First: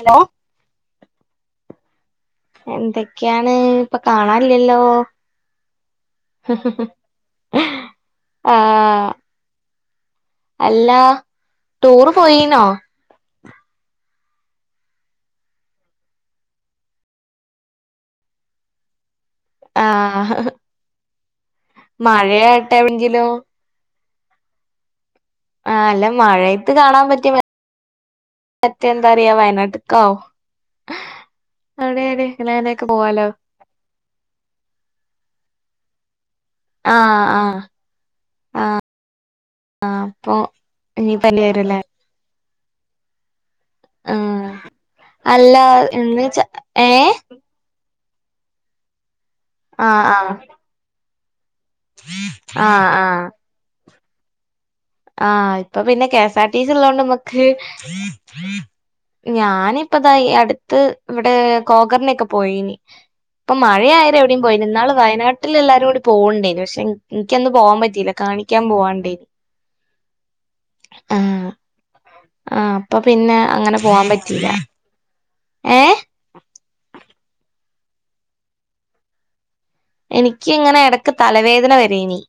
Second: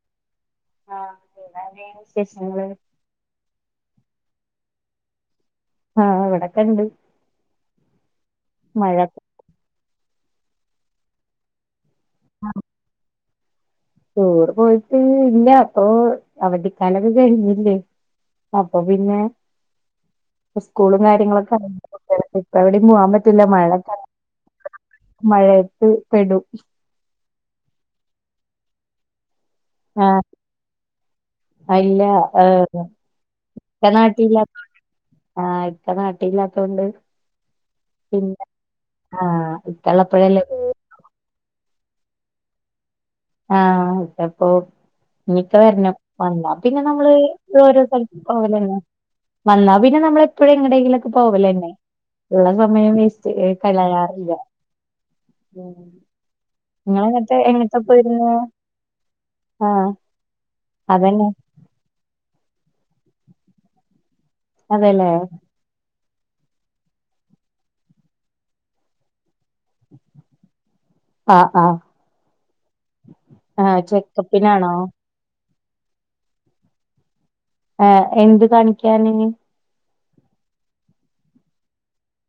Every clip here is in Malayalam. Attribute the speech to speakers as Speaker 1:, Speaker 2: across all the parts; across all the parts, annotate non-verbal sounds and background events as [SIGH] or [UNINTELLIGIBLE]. Speaker 1: ഹലോ
Speaker 2: ആ അ [UNINTELLIGIBLE]
Speaker 1: എന്തൊക്കെയാണ് ഇപ്പൊ കാണാല്ല്യല്ലോ
Speaker 2: ആ ഇവിടക്കെണ്ട് മഴക്കെ
Speaker 1: അല്ലാ ടൂറ് പോയിനോ
Speaker 2: ടൂറ് പോയിട്ട് ഇല്ല ഇപ്പൊ അവധിക്കാലൊക്കെ കഴിഞ്ഞില്ലേ അപ്പൊ പിന്നെ
Speaker 1: ആഹ്
Speaker 2: ഉസ്കൂളും കാര്യങ്ങളൊക്കെ [UNINTELLIGIBLE] പ്പ
Speaker 1: മഴയായിട്ട്
Speaker 2: എവിടെയും പോവാൻ
Speaker 1: എവിടെങ്കിലും
Speaker 2: പറ്റില്ല മഴക്കെ [UNINTELLIGIBLE]
Speaker 1: ആ അല്ല
Speaker 2: പെടും
Speaker 1: മഴയത്ത് കാണാൻ പറ്റി മ മറ്റേന്താറിയ വ [UNINTELLIGIBLE]
Speaker 2: അല്ല ഏർ
Speaker 1: അങ്ങനെയൊക്കെ പോവാലോ
Speaker 2: ച നാട്ടില്ല [UNINTELLIGIBLE] ആ [UNINTELLIGIBLE] ത്തല്ലാത്തോണ്ട്
Speaker 1: ആഹ് ആഹ്
Speaker 2: പിന്നെ ആ ഇത്തള്ളപ്പഴല്ലേ [UNINTELLIGIBLE]
Speaker 1: നീ പനി വരല്ലേ
Speaker 2: ആഹ് അതപ്പോ
Speaker 1: ആഹ്
Speaker 2: ഇനി
Speaker 1: അല്ല
Speaker 2: ഇക്കാരണം
Speaker 1: എന്ന് ച
Speaker 2: വന്ന പിന്നെ
Speaker 1: ഏഹ്
Speaker 2: നമ്മള് ഓരോ സ്ഥലത്ത് പോകലന്നെ വന്നാൽ പിന്നെ
Speaker 1: ആഹ്
Speaker 2: നമ്മള്
Speaker 1: ആഹ്
Speaker 2: എപ്പോഴും എങ്ങടെങ്കിലൊക്കെ പോകലന്നെ ഉള്ള
Speaker 1: ആഹ്
Speaker 2: സമയം വേസ്റ്റ് കളയാറില്ല
Speaker 1: ആ
Speaker 2: ഉം
Speaker 1: ഇപ്പൊ പിന്നെ
Speaker 2: നിങ്ങളെങ്ങട്ട്
Speaker 1: കെസാർടീസിള്ളോണ്ട്മ്മക്ക്
Speaker 2: എങ്ങട്ടാ പോയിരുന്നെ ആഹ്
Speaker 1: ഞാനിപ്പതാ ഈ അടുത്ത്
Speaker 2: അതന്നെ
Speaker 1: ഇവിടെ കോഗറിനൊക്കെ പോയിന് ഇപ്പൊ മഴയായത് എവിടെയും പോയില്ല ഇന്നാള്
Speaker 2: അതെല്ലേ
Speaker 1: വയനാട്ടിൽ എല്ലാരും കൂടി പോകണ്ടേ പക്ഷെ എനിക്കന്നും പോവാൻ പറ്റിയില്ല കാണിക്കാൻ പോവാണ്ടേന്
Speaker 2: ആഹ് ആഹ്
Speaker 1: ആഹ് അപ്പൊ പിന്നെ അങ്ങനെ
Speaker 2: ആഹ്
Speaker 1: പോവാൻ പറ്റില്ല
Speaker 2: ചെക്കപ്പിനാണോ
Speaker 1: ഏഹ്
Speaker 2: ഏ എന്ത് കാണിക്കാന്
Speaker 1: എനിക്ക് ഇങ്ങനെ എടക്ക് തലവേദന വരേനി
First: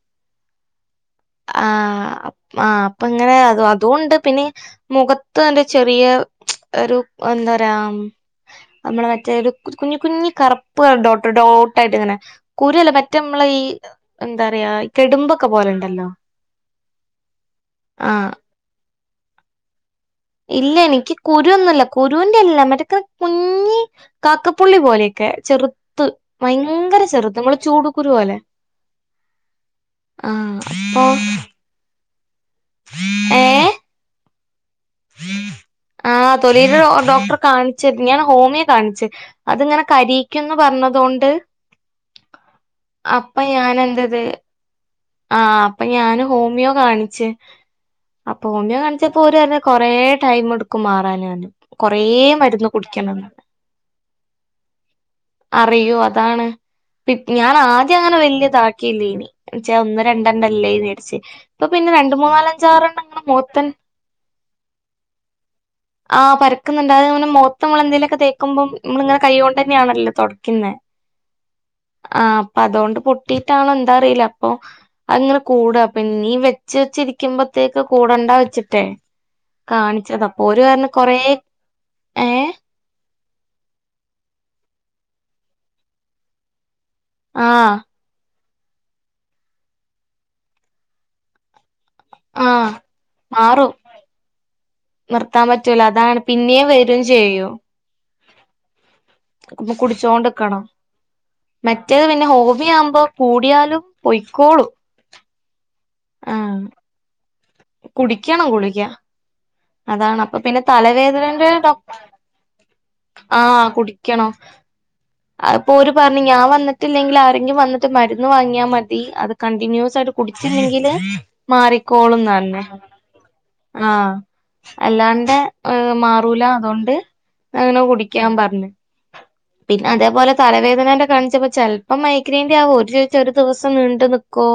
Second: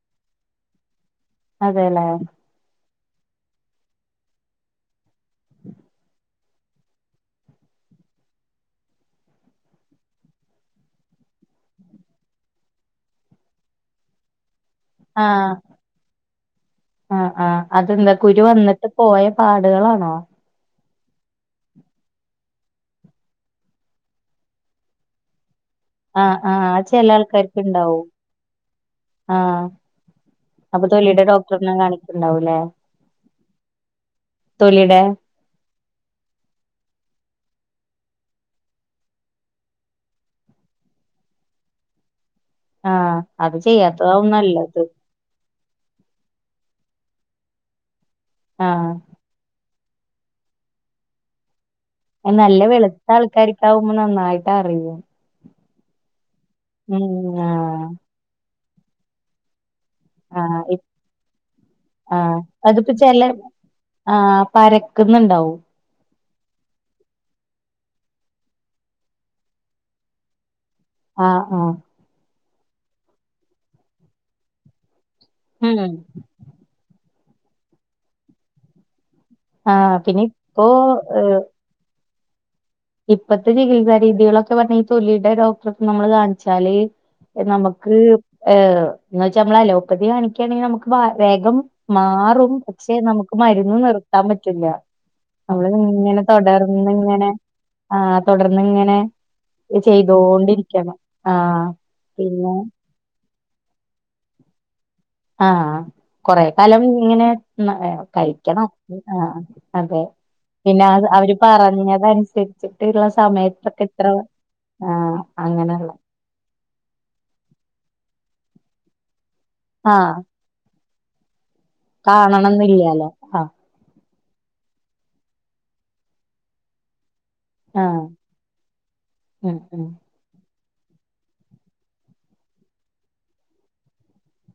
Speaker 2: അതെല്ലേ
Speaker 1: ആഹ് ആഹ് അപ്പ ഇങ്ങനെ അ അതുകൊണ്ട് പിന്നെ മുഖത്ത് എന്റെ ചെറിയ ഒരു യെന്ത പറയാ നമ്മളെ മറ്റേ ഒരു കുഞ്ഞി കുഞ്ഞി കറുപ്പ് ഡോ ഡോട്ടായിട്ട് ഇങ്ങനെ കുരുഅല്ല മറ്റേ നമ്മള ഈ എന്താപറയാ കെടുമ്പൊക്കെ
Speaker 2: ആഹ്
Speaker 1: പോലെയുണ്ടല്ലോ
Speaker 2: ആഹ് ആഹ് അതെന്താ കുരു വന്നിട്ട് പോയ പാടുകളാണോ
Speaker 1: ഇല്ലേനിക് ക്ക് കുരുഒന്നുവല്ല കുരുവിന്റെയല്ല മറ്റേ കുഞ്ഞി കാക്കപ്പുള്ളി പോലെയൊക്കെ ചെറു പ്പ്
Speaker 2: ആഹ് ആഹ് അത്
Speaker 1: ഭയങ്കര
Speaker 2: ചെല
Speaker 1: ചെറുത് ഞമ്മ്ളെ
Speaker 2: ആൾക്കാർക്ക്
Speaker 1: ചൂടു
Speaker 2: ഇണ്ടാവും
Speaker 1: കുരുപോലെ
Speaker 2: ആഹ് അപ്പൊ തൊലിടെ ഡോക്ടറിനെ കാണിക്കുണ്ടാവൂലെ
Speaker 1: ഏ
Speaker 2: തൊലിടെ
Speaker 1: ആ തൊലിടെ ഡോക്ടറെ കാണിച്ച് ഞാൻ ഹോമിയോ കാണിച്ച് അത്ങ്ങനെ കരീക്കുംന്ന് പറഞ്ഞതൊണ്ട് [UNINTELLIGIBLE]
Speaker 2: ആഹ്
Speaker 1: അപ്പ
Speaker 2: അത്
Speaker 1: ഞാനെന്ത്ചെയ്ത്
Speaker 2: ചെയ്യാത്തതാവും നല്ലത്
Speaker 1: ആഹ് അപ്പൊ ഞാൻ ഹോമിയോ കാണിച്ച് അപ്പൊ ഹോമിയോ
Speaker 2: ആഹ്
Speaker 1: കാണിച്ചപ്പോ ഓര് [UNINTELLIGIBLE] കൊറേ ടൈം എടുക്കും മാറാന് കൊറേ
Speaker 2: നല്ല
Speaker 1: മരുന്ന്
Speaker 2: വെളുത്ത
Speaker 1: കുടിക്കണംന്ന്
Speaker 2: ആൾക്കാർക്കാവുമ്പോ നന്നായിട്ട് അറിയും
Speaker 1: അറിയും അതാണ്
Speaker 2: ഉം
Speaker 1: പി ഞാൻ
Speaker 2: ആഹ്
Speaker 1: ആദ്യം അങ്ങനെ വലിയതാക്കില്ലേനി ച്ചെ ഒന്ന്
Speaker 2: ആഹ്
Speaker 1: രണ്ടണ്ടല്ലേന്ന് വിചാരിച്ച് ഇപ്പൊ പിന്നെ രണ്ട്മൂന്നാലഞ്ചാറണ്ണം അങ്ങനെ മൂഖത്ത്തന്നെ
Speaker 2: ആ പര
Speaker 1: ആഹ് പരക്കുന്നുണ്ട് അത്ങ്ങനെ മൊഖത്ത് നമ്മള് എന്തെലും ഒക്കെ തേക്കുമ്പം മ്മള്ങ്ങനെ കൈ കൊണ്ട്തന്നെയാണല്ലോ തൊടക്കുന്നേ
Speaker 2: ആഹ് ആഹ്
Speaker 1: ആ അപ്പൊ അതോണ്ട് പൊട്ടിട്ടാണോ എന്താ അറീല അപ്പൊ അതങ്ങനെ കൂട
Speaker 2: ഉം
Speaker 1: പിന്നീം വെച്ച് വെച്ചി രിക്കുംമ്പ ത്തേക്ക് കൂടണ്ട വെച്ചിട്ടെ
Speaker 2: ആഹ് പിന്നെ
Speaker 1: കാണിച്ചത് അപ്പൊ ഓര്
Speaker 2: ഇപ്പോ
Speaker 1: പറഞ്ഞ് കൊറേ
Speaker 2: ഏഹ്
Speaker 1: ഏഹ്
Speaker 2: ഇപ്പത്തെ ചികിത്സാ രീതികളൊക്കെ പറഞ്ഞാ ഈ തൊലീടെ ഡോക്ടർക്ക്‌ നമ്മള് കാണിച്ചാല്
Speaker 1: ആഹ്
Speaker 2: നമുക്ക് ഏ എന്ന് വെച്ചാ നമ്മൾ അലോപ്പതി കാണിക്കയാണെങ്കിൽ നമുക്ക് വേഗം മാറും
Speaker 1: ആഹ്
Speaker 2: പക്ഷെ നമുക്ക്
Speaker 1: മാറും
Speaker 2: മരുന്ന് നിർത്താൻ പറ്റൂല്ല
Speaker 1: നിർത്താൻ പറ്റൂല അതാണ്
Speaker 2: നമ്മള്ങ്ങനെ
Speaker 1: പിന്നേം വരും
Speaker 2: തൊടർന്ന്ങ്ങനെ ആ തൊടർന്ന്ങ്ങനെ
Speaker 1: പ്പൊ കുടിച്ചോണ്ട്ക്കണം
Speaker 2: ആഹ്
Speaker 1: മറ്റേത് പിന്നെ ഹോമിയോആവുമ്പോ കൂടിയാലും പൊയ്ക്കോളും
Speaker 2: ആഹ് കൊറെ
Speaker 1: ആഹ്
Speaker 2: കാലം ഇങ്ങനെ [UNINTELLIGIBLE]
Speaker 1: കുടിക്കണം
Speaker 2: കഴിക്കണം
Speaker 1: ഗുളിക
Speaker 2: അത് ആഹ് അതെ
Speaker 1: അതാണ് അപ്പൊ
Speaker 2: പിന്നെ അവ അവര്
Speaker 1: തലവേദനന്റെ ഡോക്ട
Speaker 2: പറഞ്ഞതനുസരിച്ചിട്ട്ള്ള സമയത്തൊക്കെ ഇത്ര ആഹ് അങ്ങനെയുള്ള
Speaker 1: അതിപ്പോര് പറഞ്ഞു ഞാൻ വന്നിട്ടില്ലെങ്കിൽ ആരെങ്കിലും വന്നിട്ട് മരു മരുന്ന് വാങ്ങിയാമതി അത് കണ്ടിന്യൂസായിട്ട്
Speaker 2: ആഹ്
Speaker 1: കുടിച്ചില്ലെങ്കില് മാറിക്കോളുംന്ന് ർഞ്
Speaker 2: കാണണംന്നില്ലാലോ ആഹ്
Speaker 1: ആ അല്ലാണ്ടെ ഏ മാറൂല അതോണ്ട് ങ്ങനെ
Speaker 2: ആഹ്
Speaker 1: കുടിക്കാപർഞ്
Speaker 2: ഉം ഉം
Speaker 1: പിന്നെ അതേപോലെ തലവേദ [UNINTELLIGIBLE] കാണിച്ചപ്പോ ചെലപ്പം മൈഗ്രൈന്റാവും ഓര് ചോയ്ച്ച് ഒരു ദിവസം നീണ്ട് നിക്കോ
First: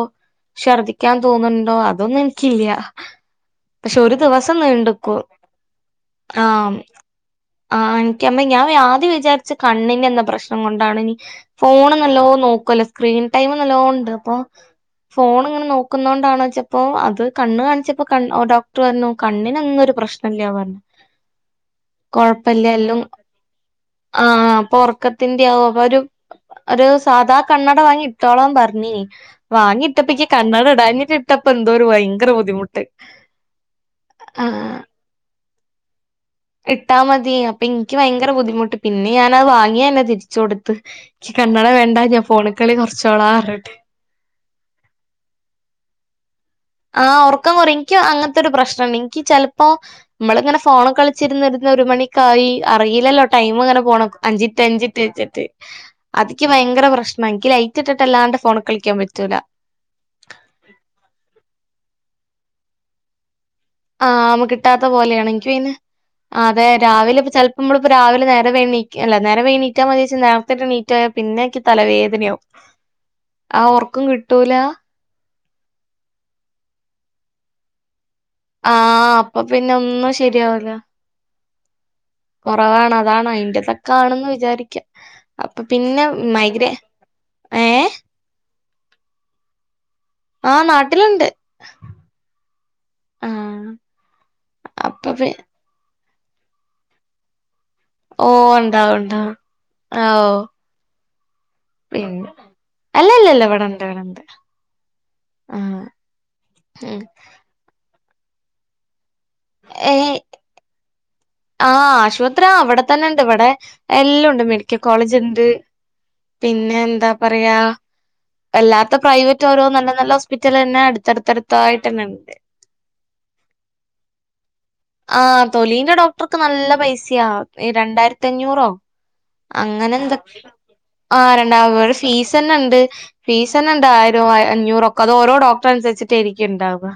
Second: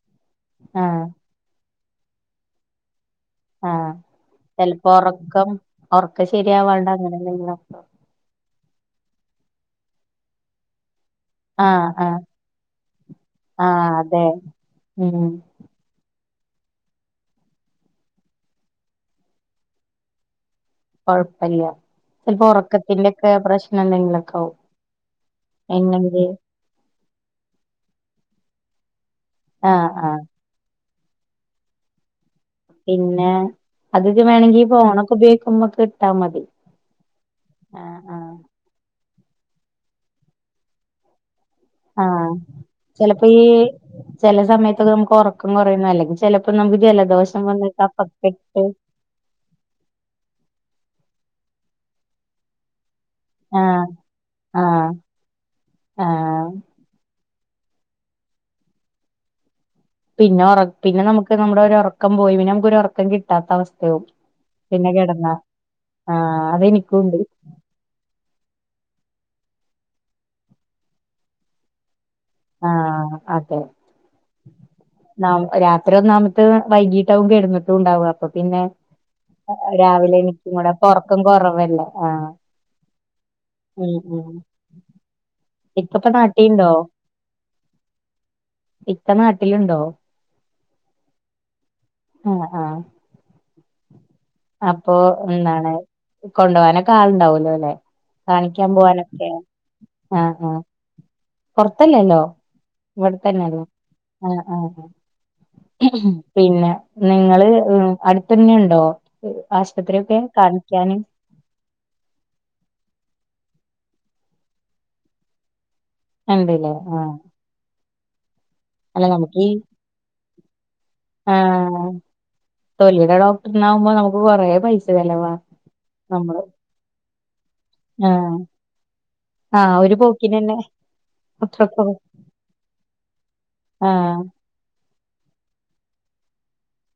Speaker 2: ആഹ്
Speaker 1: ശർദ്ദിക്കാൻ തോന്നുന്നുണ്ടോ അതൊന്നും എനിക്കില്ല
Speaker 2: ആഹ്
Speaker 1: പക്ഷെ ഒരു ദിവസം
Speaker 2: ചെലപ്പോ
Speaker 1: നീണ്ട്നിക്കു
Speaker 2: ഒറക്കം ഒറക്കം
Speaker 1: ആഹ്
Speaker 2: ശരിയാവാണ്ട് അങ്ങനെ എന്തെങ്കിലും
Speaker 1: ആഹ് എനിക്ക ഞാൻ ആദ്യം വിചാരിച്ച് കണ്ണിന്റെ എന്തോ പ്രശ്നം കൊണ്ടാണ് ഇനി
Speaker 2: ആഹ്
Speaker 1: ഫോണ്
Speaker 2: ആഹ്
Speaker 1: നല്ലോനോക്കല്ലോ സ്ക്രീൻ ടൈം
Speaker 2: ആഹ്
Speaker 1: നല്ലോണ്ട്
Speaker 2: അതെ
Speaker 1: അപ്പൊ
Speaker 2: ഉം
Speaker 1: ഫോണ്ങ്ങനെ നോക്കുന്നോ ണ ച്ചപ്പോ അത് കണ്ണ് കാണിച്ചപ്പോ ഡോക്ടർ പറഞ്ഞു കണ്ണ്നൊന്നൊരു പ്രശ്നല്ല പറഞ്ഞു
Speaker 2: കൊഴപ്പല്ല ചെലപ്പോ
Speaker 1: കൊഴപ്പല്ല എല്ലും
Speaker 2: ഒറക്കത്തിന്റെക്കെ പ്രശ്നം
Speaker 1: ആ
Speaker 2: എന്തെങ്കിലൊക്കെ ആവും
Speaker 1: പ്പോ ഒറക്കത്തിന്റാവും അതൊരു
Speaker 2: എന്നെങ്കി
Speaker 1: ഒരു സാധാ കണ്ണട വാങ്ങി ഇട്ടോളാം പർഞ്ഞീനി വാങ്ങി
Speaker 2: ആഹ് ആഹ്
Speaker 1: ഇട്ടപ്പക്ക് കണ്ണട ഇടാന് ഇക്കിട്ടപ്പോ എന്തോരു വയങ്കര ബുദ്ധിമുട്ട്
Speaker 2: പിന്നെ അത് വേണെങ്കി
Speaker 1: ആഹ്
Speaker 2: ഫോണൊക്കെ ഉപയോഗിക്കുമ്പക്ക്
Speaker 1: ഇട്ടാ മതി അപ്പൊ ഇൻക്ക് വയങ്കര
Speaker 2: ആഹ്
Speaker 1: ബുദ്ധിമുട്ട് പിന്നെ ഞാനത് വാങ്യെന്നെ തിരിച്ച് കൊടുത്ത് കണ്ണട വേണ്ട ഞാൻ
Speaker 2: ആഹ്
Speaker 1: ഫോണ്ക്കളി കൊർച്ചോളാ ർഞ്ട്ട്
Speaker 2: പ്പം നമ്മക്ക് ഒറക്കം കൊറയ്ണ [UNINTELLIGIBLE]
Speaker 1: ആ ഒറക്കം കൊറയും ഇൻക്ക് അങ്ങൻത്തൊരു പ്രശ്നണ്ട് ഇൻക്ക് ചെൽപ്പോ നമ്മളിങ്ങനെ ഫോണ് കളി ച്ചിരുന്ന് ഒരു മണിക്കായി അ അറില്ലല്ലോ ടൈംങ്ങനെ
Speaker 2: ആഹ്
Speaker 1: പോണത് അഞ്ചിൻറ്റ്
Speaker 2: ആഹ്
Speaker 1: അഞ്ചിൻറ്റ് വെച്ച്ട്ട് അതിക്ക്
Speaker 2: ആഹ്
Speaker 1: ഭയങ്കര പ്രശ്ന ഇൻക്ക് ലൈറ്റ് ഇട്ടിട്ട്ല്ലാണ്ട് ഫോണ് കളിക്കാൻ പറ്റൂല
Speaker 2: ക്കം പോയി നമ്മക്കൊറക്കം കി
Speaker 1: ആ നമ്മ കിട്ടാത്ത പോലെയാണ് ഇൻക്ക് പിന്നെ
Speaker 2: ആഹ്
Speaker 1: അതെ
Speaker 2: അതെനിക്കുണ്ട്
Speaker 1: രാവിലെ ഇപ്പ ചെലപ്പോ നമ്മള്പ്പോ രാവിലെ നേരം വൈകി ണീ അല്ല നേരം വെഗി ണീറ്റാ മതിയോ ചാ നേരത്തെറ്റം ണീറ്റോയ പിന്നെക്ക് തലവേദ
Speaker 2: ആഹ്
Speaker 1: [UNINTELLIGIBLE] ആ
Speaker 2: അതെ
Speaker 1: ഒർക്കം കിട്ടൂല
Speaker 2: രാത്രി ഒന്നാമത്തത് വൈകീട്ടാവും കെടന്ന്ട്ടുണ്ടാവ അപ്പൊ പിന്നെ
Speaker 1: ആഹ് അപ്പൊ പിന്നെ ഒന്നും
Speaker 2: രാവിലെ എണീക്കുമ്പോ
Speaker 1: ശരിയാവൂല
Speaker 2: അപ്പൊറക്കം കൊറവല്ലേ ആ
Speaker 1: കൊറവാണ് അതാണ് അയിന്റെതൊക്കാണ് ന്ന് വിചാരിക്ക അപ്പൊ പിന്നെ
Speaker 2: ഇക്കപ്പൊ നാട്ടിലുണ്ടോ
Speaker 1: മൈഗ്രേ ഏഹ്
Speaker 2: ഇക്ക നാട്ടിലുണ്ടോ
Speaker 1: ആ നാട്ടില്ണ്ട്
Speaker 2: ആഹ് ആഹ്
Speaker 1: ആ
Speaker 2: അപ്പൊ എന്താണ് കൊണ്ടാവാനൊക്കെ ആള്ണ്ടാവല്ലോ ലെ
Speaker 1: ഓഹ്
Speaker 2: കാണിക്കാൻ
Speaker 1: ഉണ്ടാവും
Speaker 2: പോവാനൊക്കെ
Speaker 1: ഉണ്ടാവും ആഹ്
Speaker 2: ആ
Speaker 1: ഓഹ്
Speaker 2: ആ പൊർത്തല്ലല്ലോ
Speaker 1: പിന്നെ
Speaker 2: ഇവിടെ
Speaker 1: അല്ലല്ലല്ല
Speaker 2: തന്നല്ലേ
Speaker 1: ഇവിടെണ്ട് ഇവിടെണ്ട്
Speaker 2: ആ ആ
Speaker 1: ആഹ്
Speaker 2: പിന്നെ
Speaker 1: ഉം
Speaker 2: നിങ്ങള് അടുത്തന്നെണ്ടോ ആശുപത്രിക്കെ കാണിക്കാന്
Speaker 1: ആ ആശുപത്രി അവടെ തന്നെണ്ട് ഇവിടെ എല്ലാംണ്ട് മെഡിക്കൽ കോളേജ് ണ്ട്
Speaker 2: ഉണ്ടല്ലേ
Speaker 1: പിന്നെന്താ
Speaker 2: ആഹ്
Speaker 1: പറയാ അല്ലാത്ത
Speaker 2: അല്ല നമുക്ക്
Speaker 1: പ്രൈവറ്റ്
Speaker 2: ഈ
Speaker 1: ഓരോ നല്ല നല്ല ഹോസ്പിറ്റലെന്നെ
Speaker 2: ആഹ്
Speaker 1: അടുത്തടുത്തായിട്ടെന്നെ ണ്ട്
Speaker 2: തൊലിയുടെ ഡോക്ടറിനാകുമ്പോ നമുക്ക് കൊറെ പൈസ ചെലവാ
Speaker 1: ട്ടർക്ക്
Speaker 2: നമ്മള്
Speaker 1: നല്ല പൈസാ രണ്ടായിരത്തി അഞ്ഞൂറോ
Speaker 2: ആ ഒരു
Speaker 1: അങ്ങനെ എന്ത
Speaker 2: പോക്കിനെന്നെ
Speaker 1: ആ രണ്ട അവടെ ഫീസെന്നെ ണ്ട് ഫീസെന്നെണ്ട്
Speaker 2: ആഹ്
Speaker 1: ആയിരം അഞ്ഞൂറൊക്കെ അത് ഓരോ ഡോക്ടറനുസരിച്ചിട്ടേരിക്കും ണ്ടാവ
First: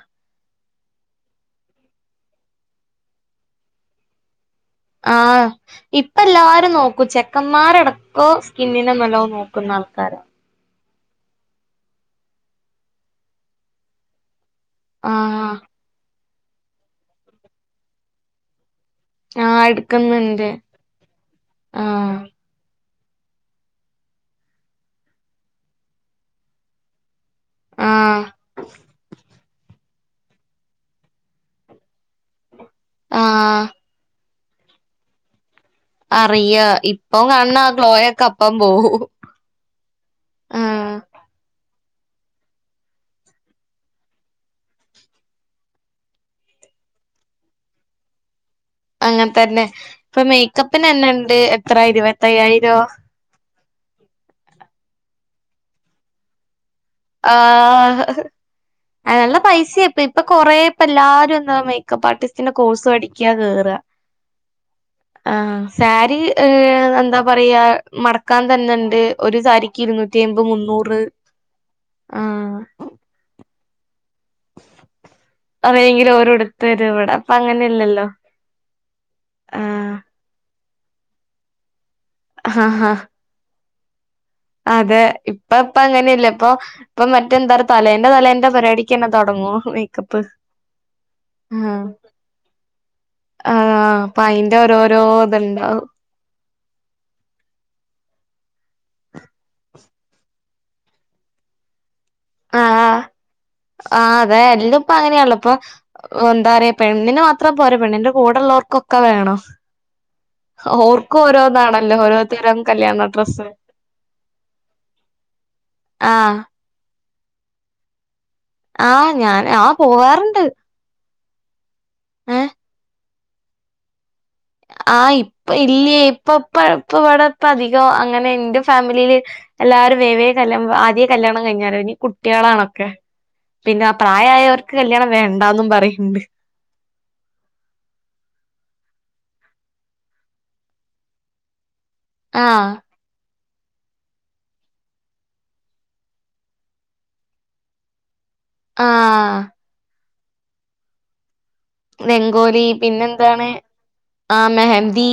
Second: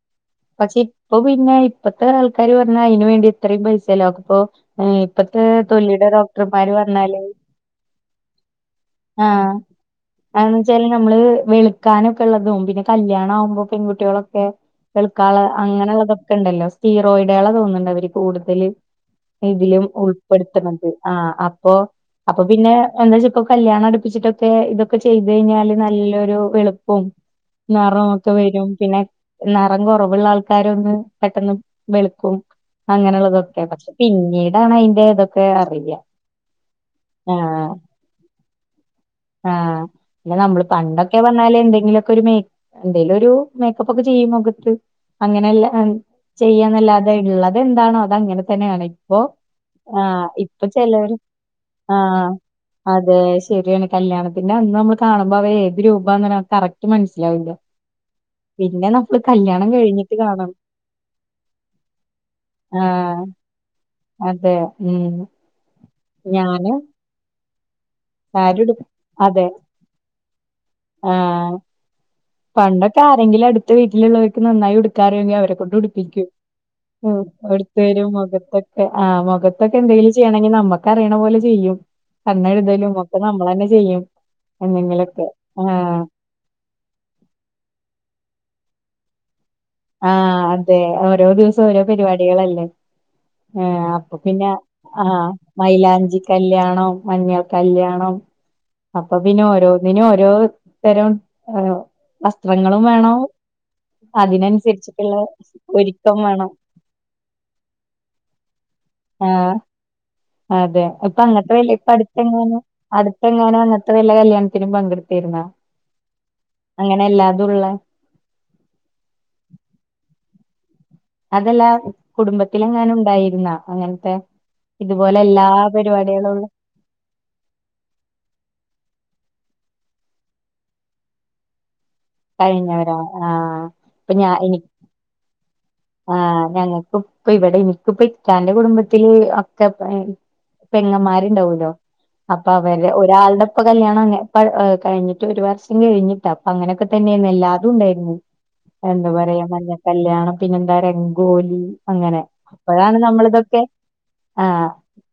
Speaker 2: പക്ഷെ ഇപ്പൊ പിന്നെ ഇപ്പത്തെ ആൾക്കാര് പറഞ്ഞാ അയ്ന് വേണ്ടി ഇത്രേം പൈസ [UNINTELLIGIBLE]
Speaker 1: ആ ഇപ്പെല്ലാരും നോക്കും
Speaker 2: പറഞ്ഞാല്
Speaker 1: ചെക്കന്മാരടക്കം സ്കിന്നിനെ നല്ലോം
Speaker 2: ആഹ്
Speaker 1: നോക്കു ആൾക്കാര
Speaker 2: [UNINTELLIGIBLE] നമ്മള് വെുക്കാനൊക്കെള്ളതും പിന്നെ കല്യാണാകുമ്പോ പെൺകുട്ട്യോളൊക്കെ വെളുക്കാള്ളെ
Speaker 1: ആഹ്
Speaker 2: അങ്ങനെള്ളതൊക്കെണ്ടല്ലോ സ്റ്റീറോയിഡാള തോന്ന്ണ്ട് അവര് കൂടുതല്
Speaker 1: ആഹ്
Speaker 2: ഇതിലും
Speaker 1: എടുക്കുന്നുണ്ട്
Speaker 2: ഉൾപ്പെടുത്തണത് ആ അപ്പൊ
Speaker 1: ആഹ്
Speaker 2: അപ്പൊ പിന്നെ എന്താ വെച്ച ഇപ്പൊ കല്യാണം അടുപ്പിച്ചിട്ടൊക്കെ ഇതൊക്കെ ചെയ്ത് കഴിഞ്ഞാല് നല്ലൊരു വെളുപ്പും
Speaker 1: ആഹ്
Speaker 2: നിറക്കെ വരും പിന്നെ കുറവുള്ള ആൾക്കാര ഒന്ന് പെട്ടെന്ന് വെളുക്കും അങ്ങനുള്ളതൊക്കെ
Speaker 1: ആഹ്
Speaker 2: പക്ഷെ പിന്നീട് താണ് അയ്ന്റെ ഇതൊക്കെ അറിയ
Speaker 1: അറിയ ഇപ്പം കാണണ ക്ലോയൊക്കെ അപ്പം പോവും
Speaker 2: ആ പിന്നെ ഞമ്മള്
Speaker 1: ആഹ്
Speaker 2: പണ്ടൊക്കെ പറഞാല് എന്തെങ്കിലും പ്പൊരു മേ എന്തേലൊരു മേക്കപ്പൊക്കെ ചെയ്യുമ്പോ നമുക്ക് അങ്ങനെല്ല ചെയ്യാന്നല്ലാതെ ഉള്ളത് എന്താണോ അതങ്ങനെ. [UNINTELLIGIBLE] ഇ
Speaker 1: അങ്ങനെ തന്നെ
Speaker 2: ആ ഇപ്പൊ ച
Speaker 1: മേക്കപ്പിന് തന്നെ ഉണ്ട് എത്ര
Speaker 2: ആ
Speaker 1: ഇരുപത്തയ്യായിരോ
Speaker 2: അതെ ശരിയാണ് കല്യാണത്തിന്റെ അന്ന് നമ്മള് കാണുമ്പോ അവ ഏത് രൂപാ കറക്
Speaker 1: ആ
Speaker 2: നമ്മള്
Speaker 1: അല്ല
Speaker 2: കല്യാണം
Speaker 1: പൈസ അപ്പ
Speaker 2: കഴിഞ്ഞിട്ട്
Speaker 1: ഇപ്പൊ
Speaker 2: കാണണം
Speaker 1: കൊറേപ്പ എല്ലാരും എന്താ മേക്കപ്പ് ആർട്ടിസ്റ്റിന്റെ കോഴ്സ്
Speaker 2: ആഹ്
Speaker 1: പഠിക്കാ കേയറുക
Speaker 2: അതെ ഉം
Speaker 1: ആഹ സാരി ഏ
Speaker 2: ഞാന്
Speaker 1: എന്താ പറയാ മറക്കാൻ
Speaker 2: സാരി ഉടുക്കും
Speaker 1: തന്നണ്ട് ഒരു
Speaker 2: അതെ
Speaker 1: സാരിക്ക് ഇരുന്നൂറ്റി അമ്പത് മുന്നൂറ്
Speaker 2: ആഹ്
Speaker 1: ആഹ്
Speaker 2: പണ്ടൊക്കെ ആരെങ്കിലും അടുത്ത വീട്ടിലുള്ളവർക്ക് നന്നായി ഉടുക്കാറങ്ക അവരെ കൊൊണ്ട്
Speaker 1: ആരെങ്കിലും
Speaker 2: ഉടുപ്പിക്കൂ
Speaker 1: ഓരോടുത്ത് തരും ഇവിടെ
Speaker 2: മം
Speaker 1: അപ്പൊ അങ്ങനെയല്ലല്ലോ
Speaker 2: എടുത്തരും മുഖത്തെക്കെ ആ മുഖത്തെക്കെ
Speaker 1: ആഹ്
Speaker 2: എന്തേലും ചെയ്യണെങ്കിൽ നമ്മക്ക് അറിയണപോലെ ചെയ്യും കണ്ണ്
Speaker 1: ആഹ്
Speaker 2: എഴുതലും [UNINTELLIGIBLE] ചെയ്യും
Speaker 1: അതെ ഇപ്പ ഇപ്പ
Speaker 2: ആഹ്
Speaker 1: അങ്ങനെയല്ലേ ഇപ്പോ ഇപ്പം മറ്റെന്താ തലേന്റെ തലേന്റെ പരിപാടി യെക്കെ തൊടങ്ങുവാ
Speaker 2: ആ അതെ ഓരോ ദിവസവും
Speaker 1: ആഹ്
Speaker 2: ഓരോ പരിപാടികളല്ലേ ആ
Speaker 1: ആഹ്
Speaker 2: അപ്പോ
Speaker 1: അപ്പൊ
Speaker 2: പിന്നെ
Speaker 1: അയിന്റെ ഓരോരോ
Speaker 2: ആ
Speaker 1: ഇത്ണ്ടാവും
Speaker 2: മൈലാഞ്ചി കല്യാണം ണം മഞ്ഞൾ കല്യാണം. അപ്പോ പിന്നെ ഓരോനിന്നും ഓരോ തരം ആ വസ്ത്രങ്ങളും
Speaker 1: ആഹ്
Speaker 2: വേണം അതിനനുസരി
Speaker 1: ഇപ്പോ അങ്ങനെയാണല്ലോ ഇപ്പം എന്താ പറയാ പെണ്ണിന് മാത്രം പോരാ പെണ്ണിന്റെ കൂടെയു ള്ളവർക്കൊക്കെ വേണം
Speaker 2: ആഹ് അതെ ഇപ്പോ
Speaker 1: ഓർക്കും
Speaker 2: അങ്ങനത്തെ വലിയ ഇപ്പോ
Speaker 1: ഓരോന്നാണല്ലോ ഓരോത്തരം
Speaker 2: അടുത്തെങ്ങാനും
Speaker 1: കല്യാണ
Speaker 2: അടുത്തെ
Speaker 1: ഡ്രസ്സ്
Speaker 2: ങ്ങാനോ അങ്ങനത്തെ വല്ല കല്യാണത്തിനും പങ്കെടുത്തിരുന്നോ
Speaker 1: ആഹ്
Speaker 2: അങ്ങനെ അല്ലാതുള്ള
Speaker 1: ആ ഞാൻ ആ പോവാറുണ്ട്
Speaker 2: അതല്ലാ കുടുംബത്തിലെങ്ങാനും ഉണ്ടായിരുന്നോ അങ്ങനത്തെ
Speaker 1: ആ
Speaker 2: ഇതുപോലെ എല്ലാ
Speaker 1: ഇപ്പ ഇല്ലയേ ഇപ്പം
Speaker 2: പരിപാടികളും
Speaker 1: ഇപ്പം ഇപ്പം ഇവിടെ ഇപ്പം അധികം അങ്ങനെ എന്റെ ഫാമിലിയില് എല്ലാരും വേവേ കല്യാ ആ ആദ്യമേ കല്യാണം കഴിഞ്ഞാറന്ന് കുട്ടികളാണൊക്കെ
Speaker 2: കഴിഞ്ഞവരാ ആഹ്
Speaker 1: പിന്നെ പ്രായമായവർക്ക് കല്യാണം വേണ്ട
Speaker 2: ആ ഞങ്ങക്ക് ഇപ്പം ഇവിടെ എനിക്കിപ്പോ ഇക്കാന്റെ കുടുംബത്തില് [UNINTELLIGIBLE] പെങ്ങന്മാരുണ്ടാവുല്ലോ അപ്പോ
Speaker 1: ആഹ്
Speaker 2: അവര് ഒരാളടെ ഇപ്പോ കല്യാണം ക കഴിഞ്ഞിട്ട് ഒരു വർഷം കഴിഞ്ഞിട്ട് അപ്പോ അങ്ങനെയെക്കെ തന്നെയായിരുന്നു എല്ലാരും ഉണ്ടായിരുന്നു എന്താ
Speaker 1: ആഹ്
Speaker 2: പറയാ മഞ്ഞ കല്യാണം പിന്നെ എന്താ രംഗോലി അങ്ങനെ അപ്പോഴാണ് നമ്മള് ഇതൊക്കെ
Speaker 1: ആ മെഹന്തി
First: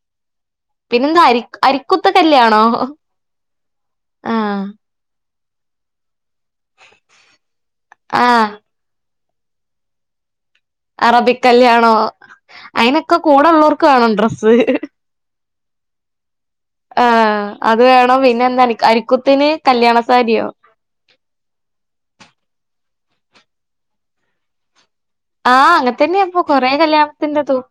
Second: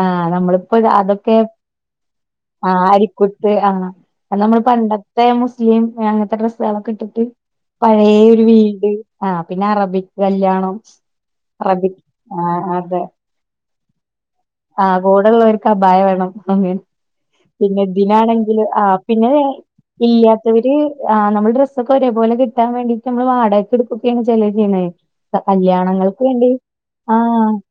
Speaker 2: ആ നമ്മളിപ്പോ ഇത്
Speaker 1: പിന്നെന്താ
Speaker 2: അതൊക്കെ
Speaker 1: അരി അരിക്കുത്തൊക്കല്യാണോ
Speaker 2: ആ അരിക്കുത്ത് ആ അത് നമ്മള്
Speaker 1: ആഹ്
Speaker 2: പണ്ടത്തെ യും അങ്ങനത്തെ ഡ്രസ്സുകളൊക്കെ ഇട്ടിട്ട് പഴയ
Speaker 1: ആഹ്
Speaker 2: ഒരു വീട് ആ പിന്നെ അറബിക്ക് കല്യാണം ണം
Speaker 1: അറബിക് കല്യാണോ
Speaker 2: അറബിക് അതെ
Speaker 1: അയിനൊക്കെ കൂടെ ഉള്ളോർക്ക് വേണം ഡ്രസ്സ്
Speaker 2: ആ കൂടെയുള്ളവര് കബായാ വേണം അതെ
Speaker 1: ആഹ്
Speaker 2: പിന്നെ
Speaker 1: അത് വേണം പിന്നെ
Speaker 2: ഇതിനാണെങ്കില്
Speaker 1: എന്താ
Speaker 2: ആ പിന്നെ
Speaker 1: അരിക്കുത്തിന് കല്യാണ സാരിയോ
Speaker 2: ഇല്ലാത്തവര് ആ നമ്മള് ഡ്രസൊക്കെ ഒരേ പോലെ കിട്ടാൻ വേണ്ടീട്ട് നമ്മള് വാടകക്കെടുക്കൊക്കെയാണ് ചെലര് ചെയ്യണേ
Speaker 1: ആഹ്
Speaker 2: കല്യാണങ്ങൾക്ക്
Speaker 1: അങ്ങൻതന്നെയാ ഇപ്പൊ
Speaker 2: വേണ്ടി
Speaker 1: കൊറേ
Speaker 2: ആ
Speaker 1: കല്യാണത്തിന്റെതും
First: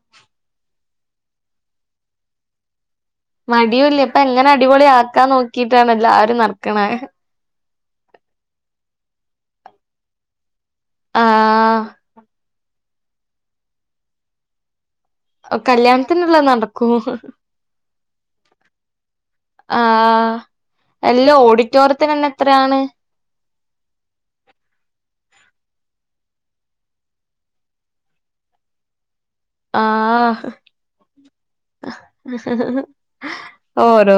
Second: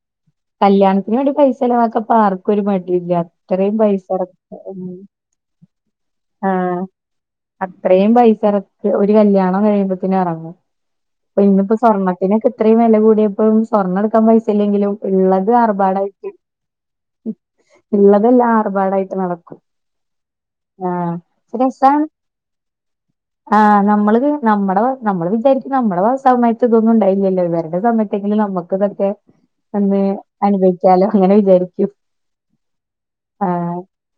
Speaker 2: കല്യാണത്തിന് വേണ്ടി പൈസചെലവാക്കാൻ ഇപ്പോ ആർക്കും ഒരു മടി യുമില്ല അത്രയും
Speaker 1: മടിയൂല്ല
Speaker 2: പൈസ
Speaker 1: ഇപ്പൊ എങ്ങനെ അടിപൊളി
Speaker 2: എറക്കാൻ
Speaker 1: ആക്കാൻ നോക്കിട്ടാണ് എല്ലാരും
Speaker 2: ആ
Speaker 1: നടക്കണേ
Speaker 2: അത്രയും പൈസറക്ക് ഒരു കല്യാണം കഴിയു അപ്പോ പിന്നെ എറങ്ങും ഇന്നിപ്പോ
Speaker 1: ആഹ്
Speaker 2: സ്വർണത്തിന് ഒക്കെ ഇത്രയും വെലകു കൂടിയപ്പം സ്വർണ്ണം എടുക്കാൻ പൈസ ഇല്ലെങ്കിലും ഉള്ളത് ആർഭാടംആയിട്ട്
Speaker 1: കല്യാണത്തിനുള്ളത് നടക്കും
Speaker 2: ഇള്ളതെല്ലാം ആർഭാടായിട്ട് നടക്കും
Speaker 1: ആഹ്
Speaker 2: ആഹ്
Speaker 1: എല്ലാ ഓഡിറ്റോറിയത്തിന് തന്നെ എത്രയാണ്
Speaker 2: ആ നമ്മളത് നമ്മടെ നമ്മള് വിചാരി നമ്മടെ സമയത്ത് ഇതൊന്നും ഉണ്ടായില്ലല്ലോ ഇവരടെ സമയത്തെങ്കിലും നമുക്ക് ഇതൊക്കെ ഒന്ന്
Speaker 1: ആഹ്
Speaker 2: അനുഭവിക്കാലോ അങ്ങനെ വിചാരിക്കും ആ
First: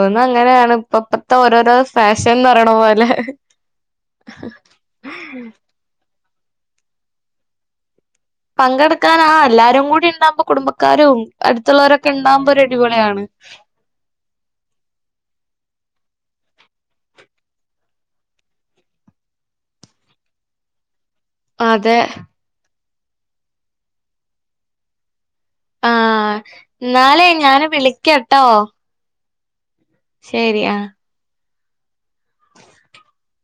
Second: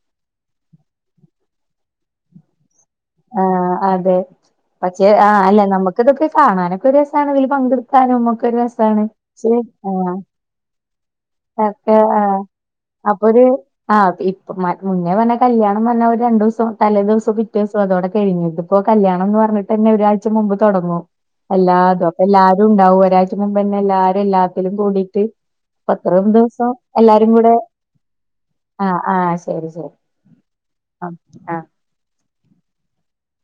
Speaker 1: അന്ന് അങ്ങനെയാണ് ഇപ്പോ ഇപ്പത്തെ ഓരോരോ ഫാഷൻ ന്ന് പറയണ പോലെ
Speaker 2: ആ അതെ പക്ഷേ ആ അല്ലേ നമുക്ക് ഇതൊക്കെ കാണാനൊക്കെ ഒരു രസമാണ് അതില് പങ്കെടുക്ക ക്കാനും നമ്മക്ക് ഒരു രസമാണ്
Speaker 1: പങ്കെടുക്കാൻ ആ എല്ലാരും കൂടി
Speaker 2: [UNINTELLIGIBLE]
Speaker 1: ഉണ്ടാവുമ്പോ കുടുംബക്കാരും
Speaker 2: ആ
Speaker 1: അടുത്തുള്ളവരൊക്കെ
Speaker 2: [UNINTELLIGIBLE]
Speaker 1: ഉണ്ടാവുമ്പോ ഒരു അടിപൊളിയാണ്
Speaker 2: അപ്പോ ഒരു ആ ഇപ്പോ മുന്നേ പറഞ്ഞാ കല്യാണം പറഞ്ഞാ ഒരു രണ്ടു ദിവസം തലേ ദിവസം പിറ്റേ ദിവസം അതോടെ കഴിഞ്ഞു ഇതിപ്പോ കല്യാണം ന്ന് പറഞ്ഞിട്ടന്നെ ഒരാഴ്ച മുമ്പ് തൊടങ്ങും അല്ലാ
Speaker 1: അതെ
Speaker 2: അതൊ എല്ലാരും ഉണ്ടാവും ഒരാഴ്ച്ച മുൻപ് തന്നെ എല്ലാരും എല്ലാത്തിലും കൂടീട്ട് അത്രയും
Speaker 1: ആഹ്
Speaker 2: ദിവസം
Speaker 1: എന്നാലേ
Speaker 2: എല്ലാരും കൂടെ
Speaker 1: ഞാന്
Speaker 2: ആ ആ ശരി ശരി
Speaker 1: ശെരി ആ [UNINTELLIGIBLE]